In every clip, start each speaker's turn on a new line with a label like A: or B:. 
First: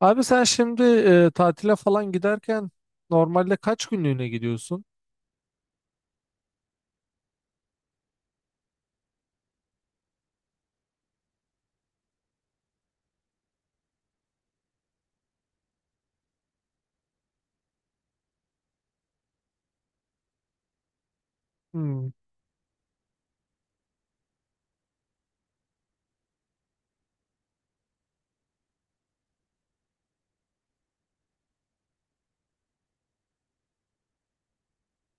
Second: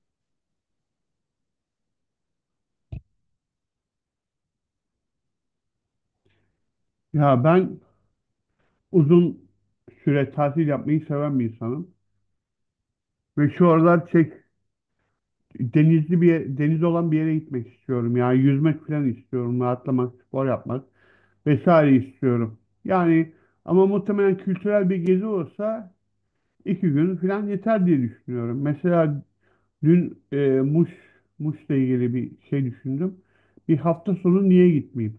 A: Abi sen şimdi tatile falan giderken normalde kaç günlüğüne gidiyorsun?
B: Ya ben uzun süre tatil yapmayı seven bir insanım. Ve şu aralar çek, denizli bir deniz olan bir yere gitmek istiyorum. Yani yüzmek falan istiyorum. Rahatlamak, spor yapmak vesaire
A: Hmm,
B: istiyorum. Yani ama muhtemelen kültürel bir gezi olsa iki gün falan yeter diye düşünüyorum. Mesela dün, Muş, Muş'la ilgili bir şey düşündüm. Bir hafta sonu niye gitmeyeyim?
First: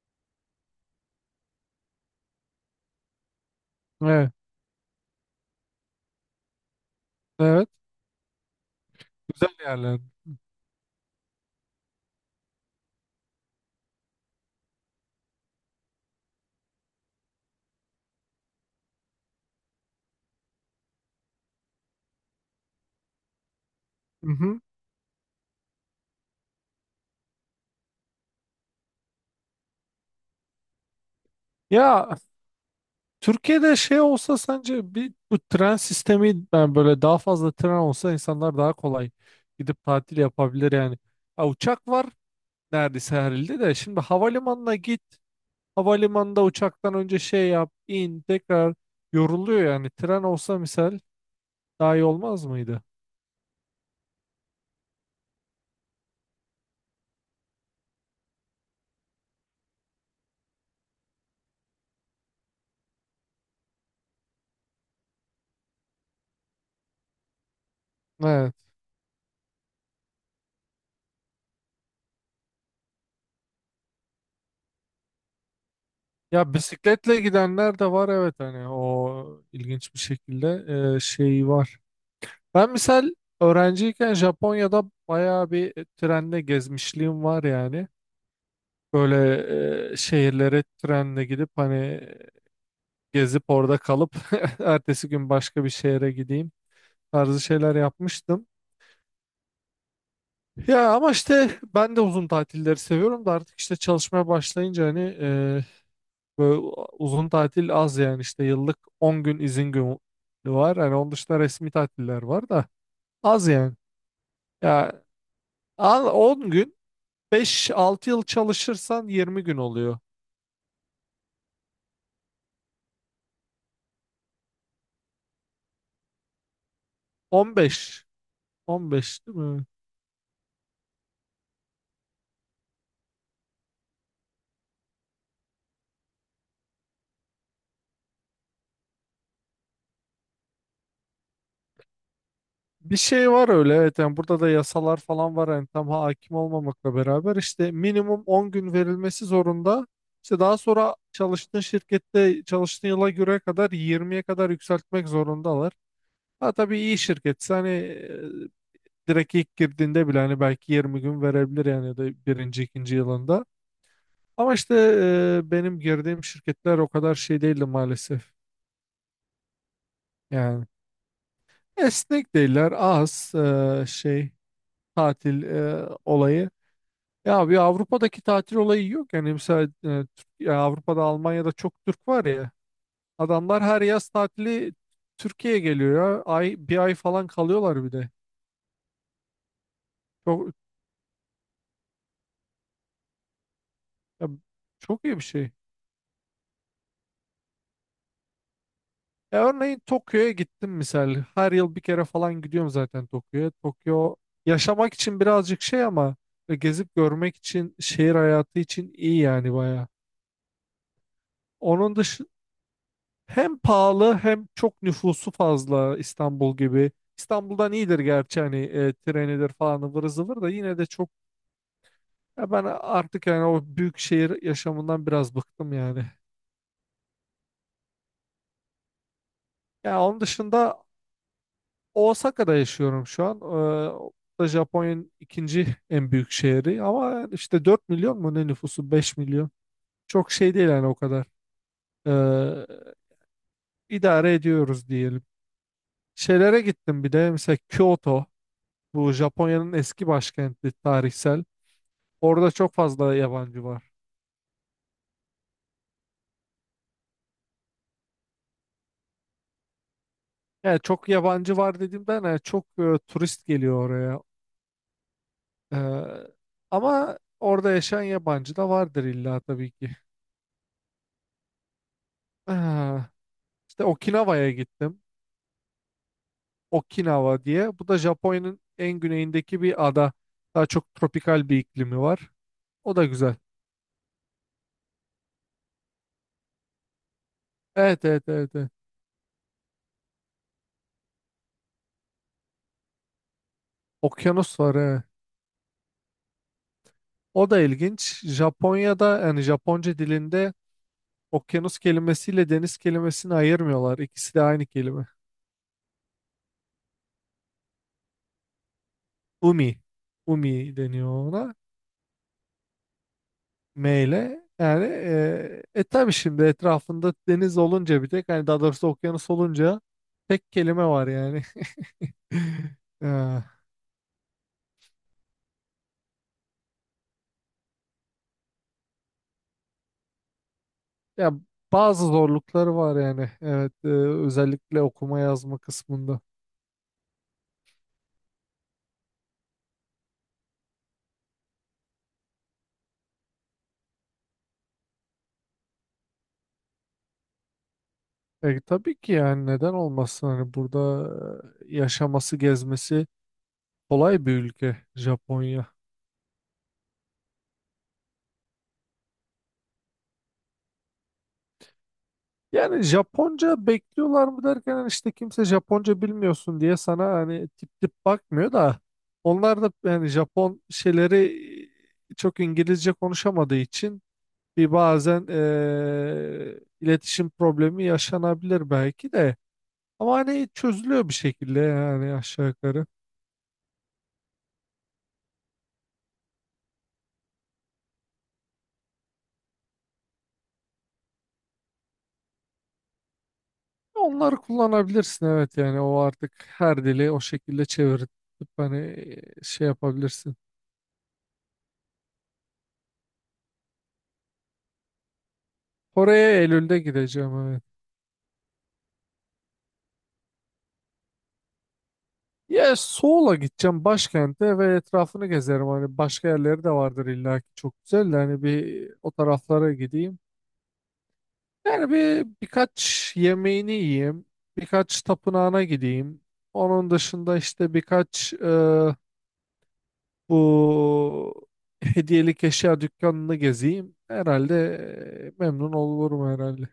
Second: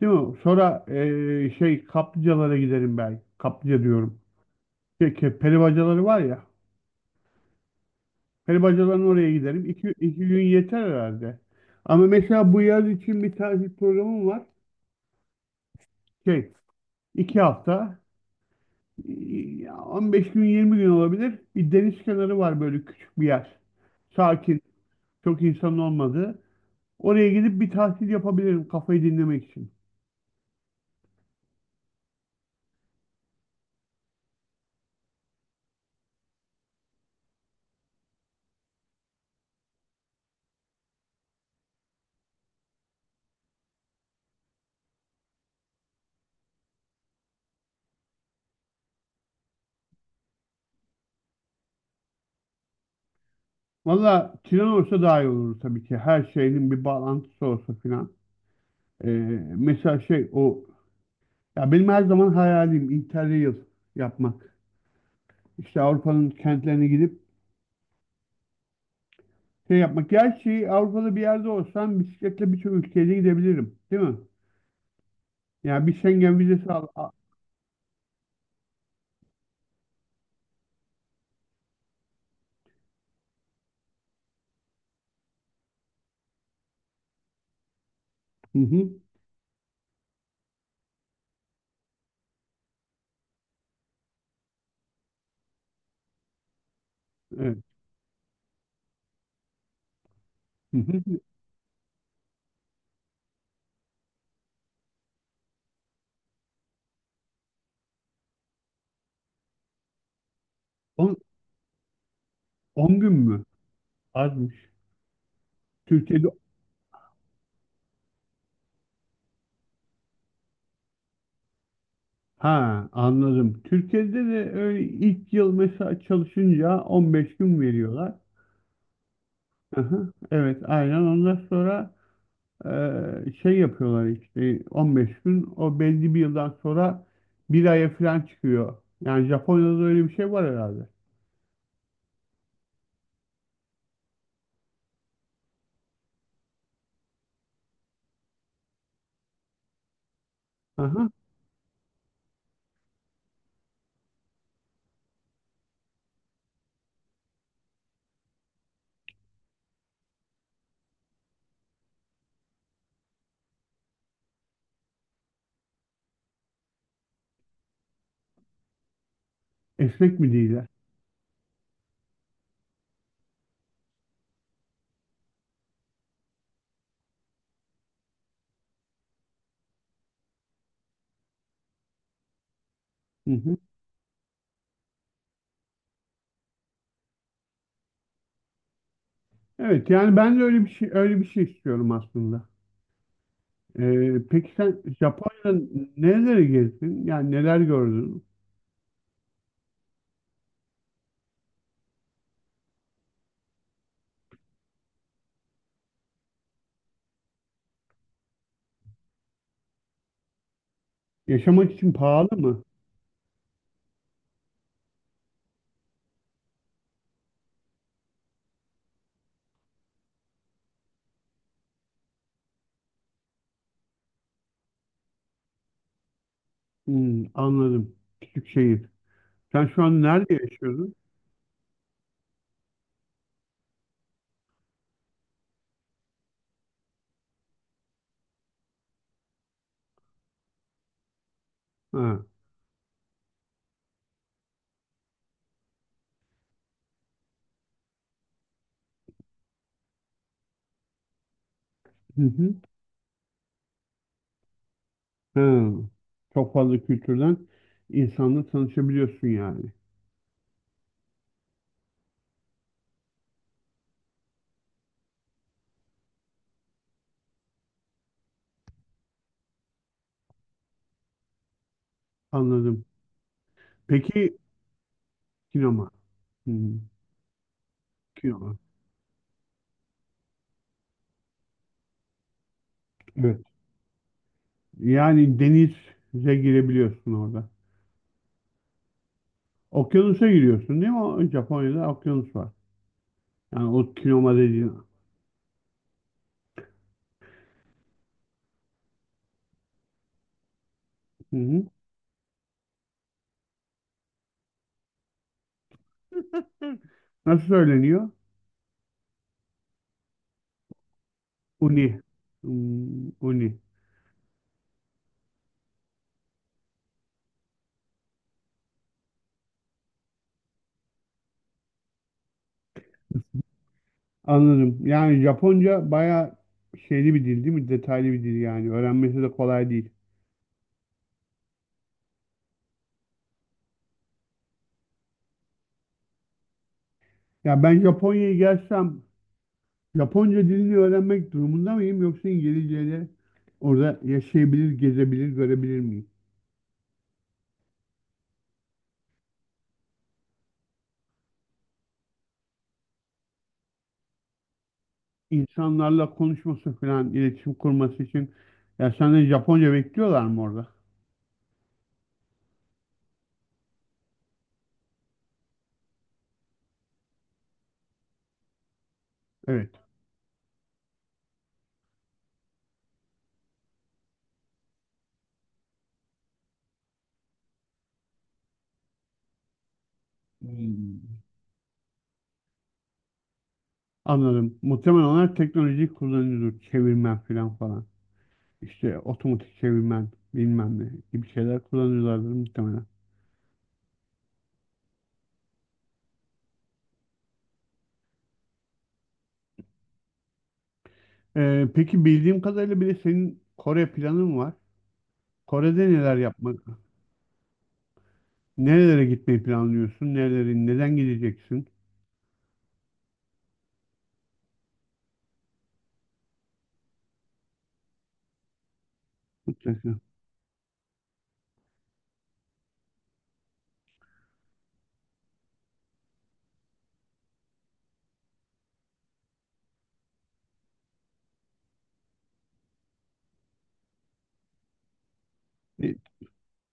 B: Değil mi? Sonra, şey kaplıcalara giderim belki. Kaplıca diyorum.
A: evet,
B: Peki peri bacaları var ya.
A: evet.
B: Peri bacalarının oraya
A: Güzel
B: giderim. İki,
A: yerler.
B: iki gün yeter herhalde. Ama mesela bu yaz için bir tatil programım var. Şey, iki hafta. Ya 15 gün 20 gün olabilir. Bir deniz kenarı var böyle küçük bir yer.
A: Mhm.
B: Sakin. Çok insanın olmadığı. Oraya gidip bir tatil yapabilirim kafayı dinlemek için.
A: Ya Türkiye'de şey olsa sence bir bu tren sistemi, yani böyle daha fazla tren olsa insanlar daha kolay gidip tatil yapabilir yani. Ha, uçak var neredeyse her ilde de, şimdi havalimanına git, havalimanında uçaktan önce şey yap in, tekrar yoruluyor yani. Tren olsa misal daha iyi olmaz mıydı?
B: Valla tren olsa daha iyi olur tabii ki. Her şeyin bir bağlantısı olsa filan. Ee, mesela şey o ya benim her zaman hayalim Interrail yapmak. İşte Avrupa'nın kentlerine gidip
A: Evet.
B: şey yapmak. Gerçi Avrupa'da bir yerde olsam bisikletle birçok ülkeye gidebilirim. Değil mi? Yani bir Schengen
A: Ya
B: vizesi al.
A: bisikletle gidenler de var, evet, hani o ilginç bir şekilde şey var. Ben misal öğrenciyken Japonya'da bayağı bir trenle gezmişliğim var yani.
B: Hı hı.
A: Böyle şehirlere trenle gidip hani gezip orada kalıp ertesi gün başka bir şehre gideyim tarzı
B: Evet.
A: şeyler yapmıştım.
B: Hı
A: Ya ama
B: hı.
A: işte ben de uzun tatilleri seviyorum da artık işte çalışmaya başlayınca hani böyle uzun tatil az, yani işte yıllık 10 gün izin günü var. Hani onun dışında resmi tatiller var da
B: 10 gün mü?
A: az yani.
B: Azmış.
A: Ya al
B: Türkiye'de,
A: 10 gün, 5-6 yıl çalışırsan 20 gün oluyor.
B: ha, anladım. Türkiye'de de öyle ilk yıl mesela çalışınca 15
A: on
B: gün
A: beş
B: veriyorlar.
A: 15 değil mi?
B: Hı hı. Evet, aynen. Ondan sonra şey yapıyorlar işte 15 gün, o belli bir yıldan sonra bir aya falan çıkıyor. Yani Japonya'da da öyle bir şey var herhalde.
A: Bir şey var öyle, evet. Yani burada da yasalar falan var, yani tam hakim olmamakla beraber işte minimum 10 gün verilmesi zorunda. İşte daha sonra
B: Aha.
A: çalıştığın şirkette, çalıştığın yıla göre kadar 20'ye kadar yükseltmek zorundalar. Ha, tabii iyi şirketse hani direkt ilk girdiğinde bile hani belki 20 gün verebilir, yani, ya da birinci, ikinci yılında. Ama işte benim girdiğim şirketler o kadar şey değildi maalesef.
B: Esnek mi değil?
A: Yani esnek değiller, az şey, tatil olayı. Ya bir Avrupa'daki tatil olayı yok, yani mesela ya, Avrupa'da Almanya'da çok Türk var ya,
B: Hı hı.
A: adamlar her yaz tatili Türkiye'ye geliyor ya, ay, bir ay falan kalıyorlar bir de.
B: Evet, yani ben de
A: Çok,
B: öyle bir şey öyle bir şey istiyorum aslında.
A: ya
B: Peki sen
A: çok iyi bir şey.
B: Japonya'da nereleri gezdin? Yani neler gördün?
A: Ya örneğin Tokyo'ya gittim misal. Her yıl bir kere falan gidiyorum zaten Tokyo'ya. Tokyo yaşamak için birazcık şey, ama gezip görmek için, şehir hayatı için iyi yani baya.
B: Yaşamak için
A: Onun dışı
B: pahalı mı?
A: hem pahalı hem çok nüfusu fazla, İstanbul gibi. İstanbul'dan iyidir gerçi hani trenidir falan ıvır zıvır da, yine de çok, ya ben artık yani o büyük şehir yaşamından biraz bıktım yani.
B: Hmm, anladım. Küçük şehir. Sen şu
A: Ya
B: an
A: onun
B: nerede
A: dışında
B: yaşıyorsun?
A: Osaka'da yaşıyorum şu an. O da Japonya'nın ikinci en büyük şehri, ama işte 4 milyon mu ne, nüfusu 5 milyon. Çok şey değil yani o kadar.
B: Ha.
A: Ee, idare ediyoruz diyelim. Şeylere gittim bir de, mesela Kyoto, bu Japonya'nın eski başkenti, tarihsel.
B: Hı
A: Orada
B: hı.
A: çok fazla yabancı var.
B: Ha. Çok fazla kültürden insanla tanışabiliyorsun yani.
A: Yani çok yabancı var dediğimden, yani çok turist geliyor oraya. Ee, Ama orada yaşayan yabancı da vardır illa, tabii ki.
B: Anladım.
A: Ah, işte
B: Peki
A: Okinawa'ya gittim.
B: sinema. Hmm,
A: Okinawa diye. Bu da
B: sinema.
A: Japonya'nın en güneyindeki bir ada. Daha çok tropikal bir iklimi var. O da güzel.
B: Evet. Yani denize girebiliyorsun orada.
A: Evet, evet, evet, evet.
B: Okyanusa giriyorsun değil mi? O Japonya'da okyanus var. Yani o kinoma
A: Okyanus var,
B: dediğin.
A: evet. O da ilginç. Japonya'da, yani Japonca dilinde,
B: Hı hı.
A: okyanus kelimesiyle deniz kelimesini ayırmıyorlar. İkisi de aynı kelime.
B: Hı. Nasıl söyleniyor?
A: Umi. Umi deniyor ona.
B: Uni. Hmm, uni.
A: M ile. Yani tabii şimdi etrafında deniz olunca bir tek, hani daha doğrusu okyanus olunca tek kelime var yani. Ha.
B: Anladım. Yani Japonca bayağı şeyli bir dil değil mi? Detaylı bir dil yani. Öğrenmesi de kolay değil.
A: Ya, bazı zorlukları var yani. Evet, özellikle okuma yazma kısmında.
B: Ya ben Japonya'ya gelsem Japonca dilini öğrenmek durumunda mıyım yoksa İngilizceyle orada yaşayabilir, gezebilir, görebilir miyim?
A: Tabii ki, yani neden olmasın hani, burada yaşaması, gezmesi kolay bir ülke Japonya.
B: İnsanlarla konuşması falan, iletişim kurması için ya senden Japonca bekliyorlar mı orada?
A: Yani Japonca bekliyorlar mı derken, hani işte kimse Japonca bilmiyorsun diye sana hani tip tip bakmıyor da, onlar
B: Evet.
A: da yani Japon şeyleri çok İngilizce konuşamadığı için bir, bazen iletişim problemi yaşanabilir belki de. Ama hani
B: Hmm.
A: çözülüyor bir şekilde yani, aşağı yukarı.
B: Anladım. Muhtemelen onlar teknolojiyi kullanıyordur. Çevirmen falan falan. İşte otomatik çevirmen bilmem ne gibi şeyler kullanıyorlardır muhtemelen.
A: Onları kullanabilirsin, evet. Yani o artık her dili o şekilde çevirip hani şey yapabilirsin.
B: Peki bildiğim kadarıyla bir de senin Kore planın var. Kore'de neler
A: Kore'ye
B: yapmak,
A: Eylül'de gideceğim, evet.
B: nerelere gitmeyi planlıyorsun, nereleri, neden gideceksin?
A: Ya Seoul'a gideceğim, başkente, ve etrafını gezerim hani, başka yerleri de vardır illa ki çok güzel de, hani bir o taraflara
B: Mutlaka.
A: gideyim. Yani bir, birkaç yemeğini yiyeyim, birkaç tapınağına gideyim. Onun dışında işte birkaç bu hediyelik eşya dükkanını gezeyim herhalde. Memnun
B: E,
A: olurum herhalde.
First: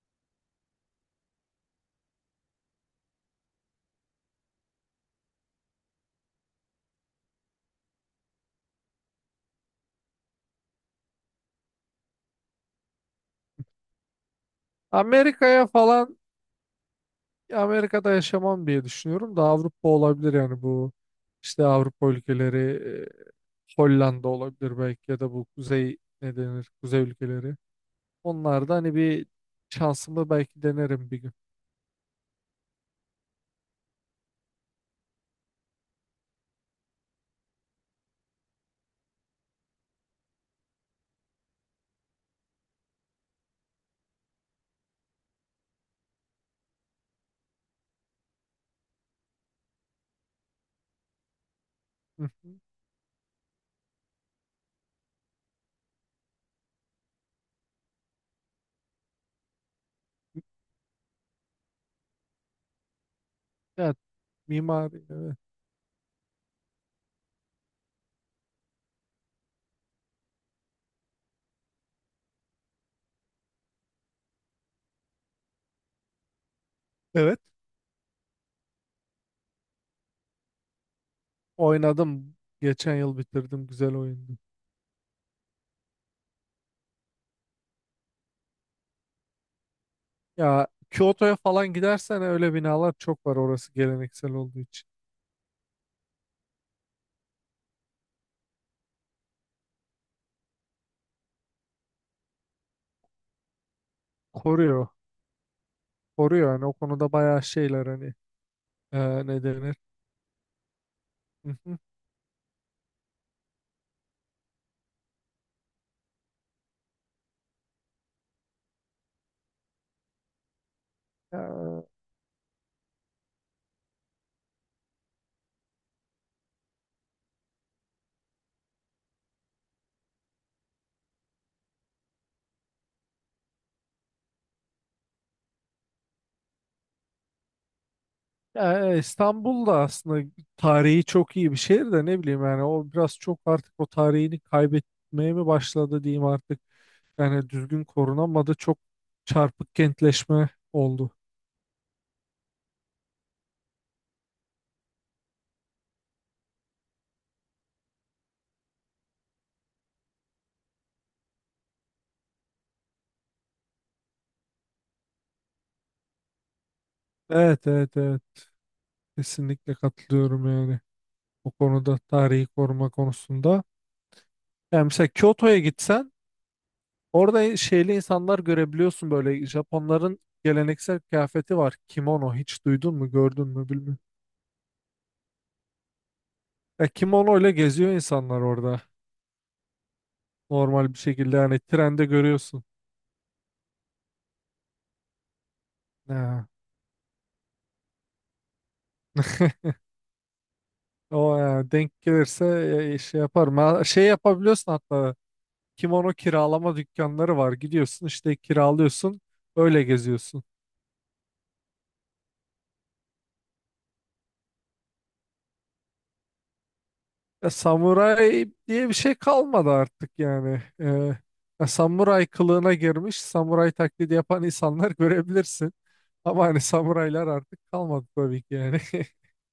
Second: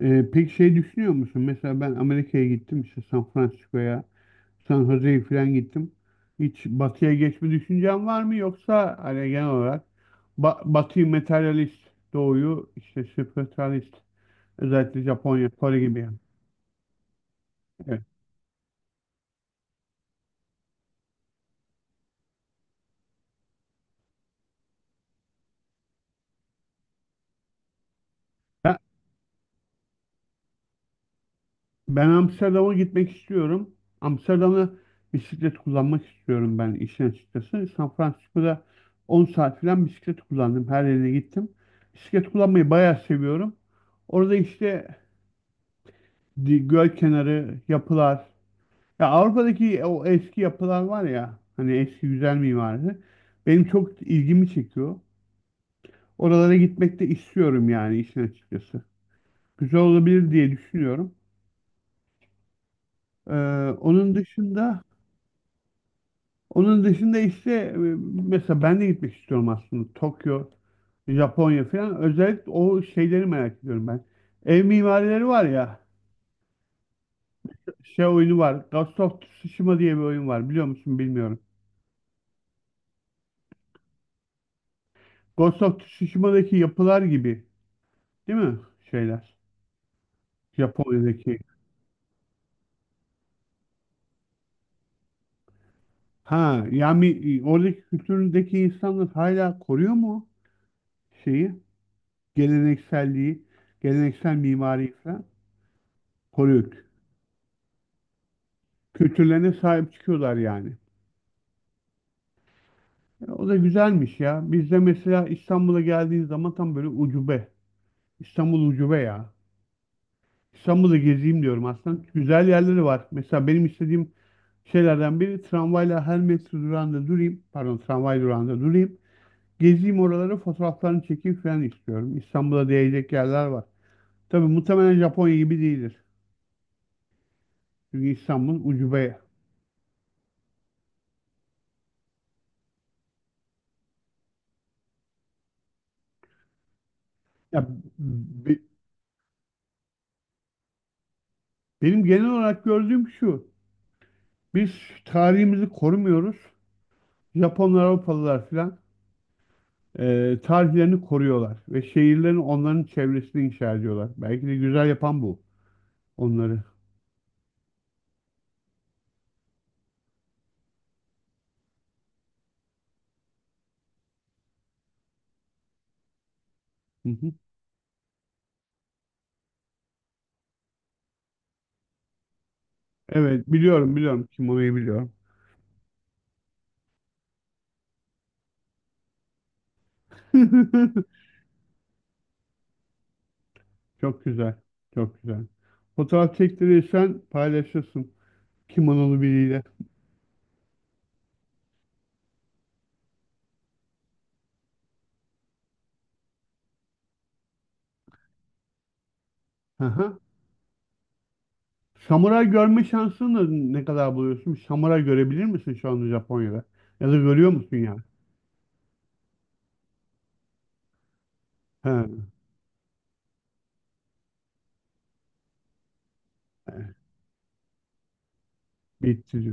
B: peki şey düşünüyor musun? Mesela ben Amerika'ya gittim işte San Francisco'ya, San Jose'ye falan gittim. Hiç batıya geçme düşüncen var mı yoksa hani genel olarak batıyı materyalist, doğuyu işte spiritualist, özellikle Japonya,
A: Amerika'ya
B: Kore gibi
A: falan
B: yani. Evet.
A: Amerika'da yaşamam diye düşünüyorum da, Avrupa olabilir yani, bu işte Avrupa ülkeleri, Hollanda olabilir belki, ya da bu kuzey, ne denir, kuzey ülkeleri. Onlarda
B: Ben,
A: hani bir şansımı belki denerim bir gün.
B: ben Amsterdam'a gitmek istiyorum. Amsterdam'da bisiklet kullanmak istiyorum ben işin açıkçası. San Francisco'da 10 saat falan bisiklet kullandım. Her yerine gittim. Bisiklet kullanmayı bayağı seviyorum. Orada işte göl kenarı, yapılar, ya Avrupa'daki o eski yapılar var ya hani eski
A: Hı
B: güzel
A: hı.
B: mimarisi benim çok ilgimi çekiyor. Oralara gitmek de istiyorum yani işin açıkçası. Güzel olabilir diye düşünüyorum. Ee,
A: Evet,
B: onun dışında
A: mimari, evet.
B: onun dışında işte mesela ben de gitmek istiyorum aslında Tokyo, Japonya falan. Özellikle o şeyleri merak ediyorum ben. Ev mimarileri var ya,
A: Evet,
B: şey oyunu var. Ghost of Tsushima diye bir oyun var, biliyor musun bilmiyorum.
A: oynadım, geçen yıl bitirdim, güzel oyundu.
B: Ghost of Tsushima'daki yapılar gibi değil mi şeyler?
A: Ya Kyoto'ya
B: Japonya'daki.
A: falan gidersen öyle binalar çok var, orası geleneksel olduğu için.
B: Ha yani oradaki kültüründeki insanlar hala koruyor mu şeyi? Gelenekselliği, geleneksel
A: Koruyor.
B: mimariyi falan
A: Koruyor, yani
B: koruyor.
A: o konuda bayağı şeyler hani, ne
B: Kültürlerine
A: denir?
B: sahip çıkıyorlar yani.
A: Hı hı.
B: E, o da güzelmiş ya. Bizde mesela İstanbul'a geldiğin zaman tam böyle ucube. İstanbul ucube ya. İstanbul'u
A: Ya,
B: gezeyim diyorum aslında. Güzel yerleri var. Mesela benim istediğim şeylerden biri tramvayla her metro durağında durayım. Pardon, tramvay durağında durayım. Gezeyim oraları, fotoğraflarını çekeyim falan istiyorum. İstanbul'a değecek yerler var. Tabii muhtemelen Japonya gibi değildir. Çünkü İstanbul
A: ya,
B: ucube.
A: İstanbul da aslında tarihi çok iyi bir şehir de, ne bileyim yani o biraz çok artık o tarihini kaybetmeye mi başladı diyeyim artık. Yani
B: Ya,
A: düzgün korunamadı,
B: be-
A: çok çarpık kentleşme oldu.
B: benim genel olarak gördüğüm şu. Biz tarihimizi korumuyoruz. Japonlar, Avrupalılar falan tarihlerini koruyorlar. Ve şehirlerini, onların çevresini inşa ediyorlar. Belki de güzel yapan bu onları.
A: Evet, evet, evet, kesinlikle katılıyorum yani, o konuda, tarihi koruma konusunda. Yani mesela Kyoto'ya gitsen,
B: Hı hı.
A: orada şeyli insanlar görebiliyorsun, böyle Japonların geleneksel kıyafeti var. Kimono, hiç duydun mu,
B: Evet,
A: gördün mü,
B: biliyorum,
A: bilmiyorum.
B: biliyorum. Kimono'yu biliyorum.
A: Ya kimono ile geziyor insanlar orada. Normal bir şekilde, yani trende görüyorsun.
B: Çok güzel. Çok güzel. Fotoğraf
A: Ha,
B: çektirirsen paylaşırsın. Kimonolu biriyle.
A: O ya, denk gelirse şey yaparım. Ha, Şey yapabiliyorsun hatta, kimono kiralama dükkanları var. Gidiyorsun işte kiralıyorsun, öyle
B: Aha.
A: geziyorsun.
B: Samuray görme şansını da ne kadar buluyorsun? Samuray görebilir misin şu anda Japonya'da? Ya da görüyor
A: Ya,
B: musun yani?
A: samuray diye bir şey kalmadı artık yani. Ya,
B: Ha,
A: samuray kılığına girmiş, samuray taklidi yapan insanlar görebilirsin. Ama hani samuraylar artık kalmadı tabii ki yani.
B: bitti.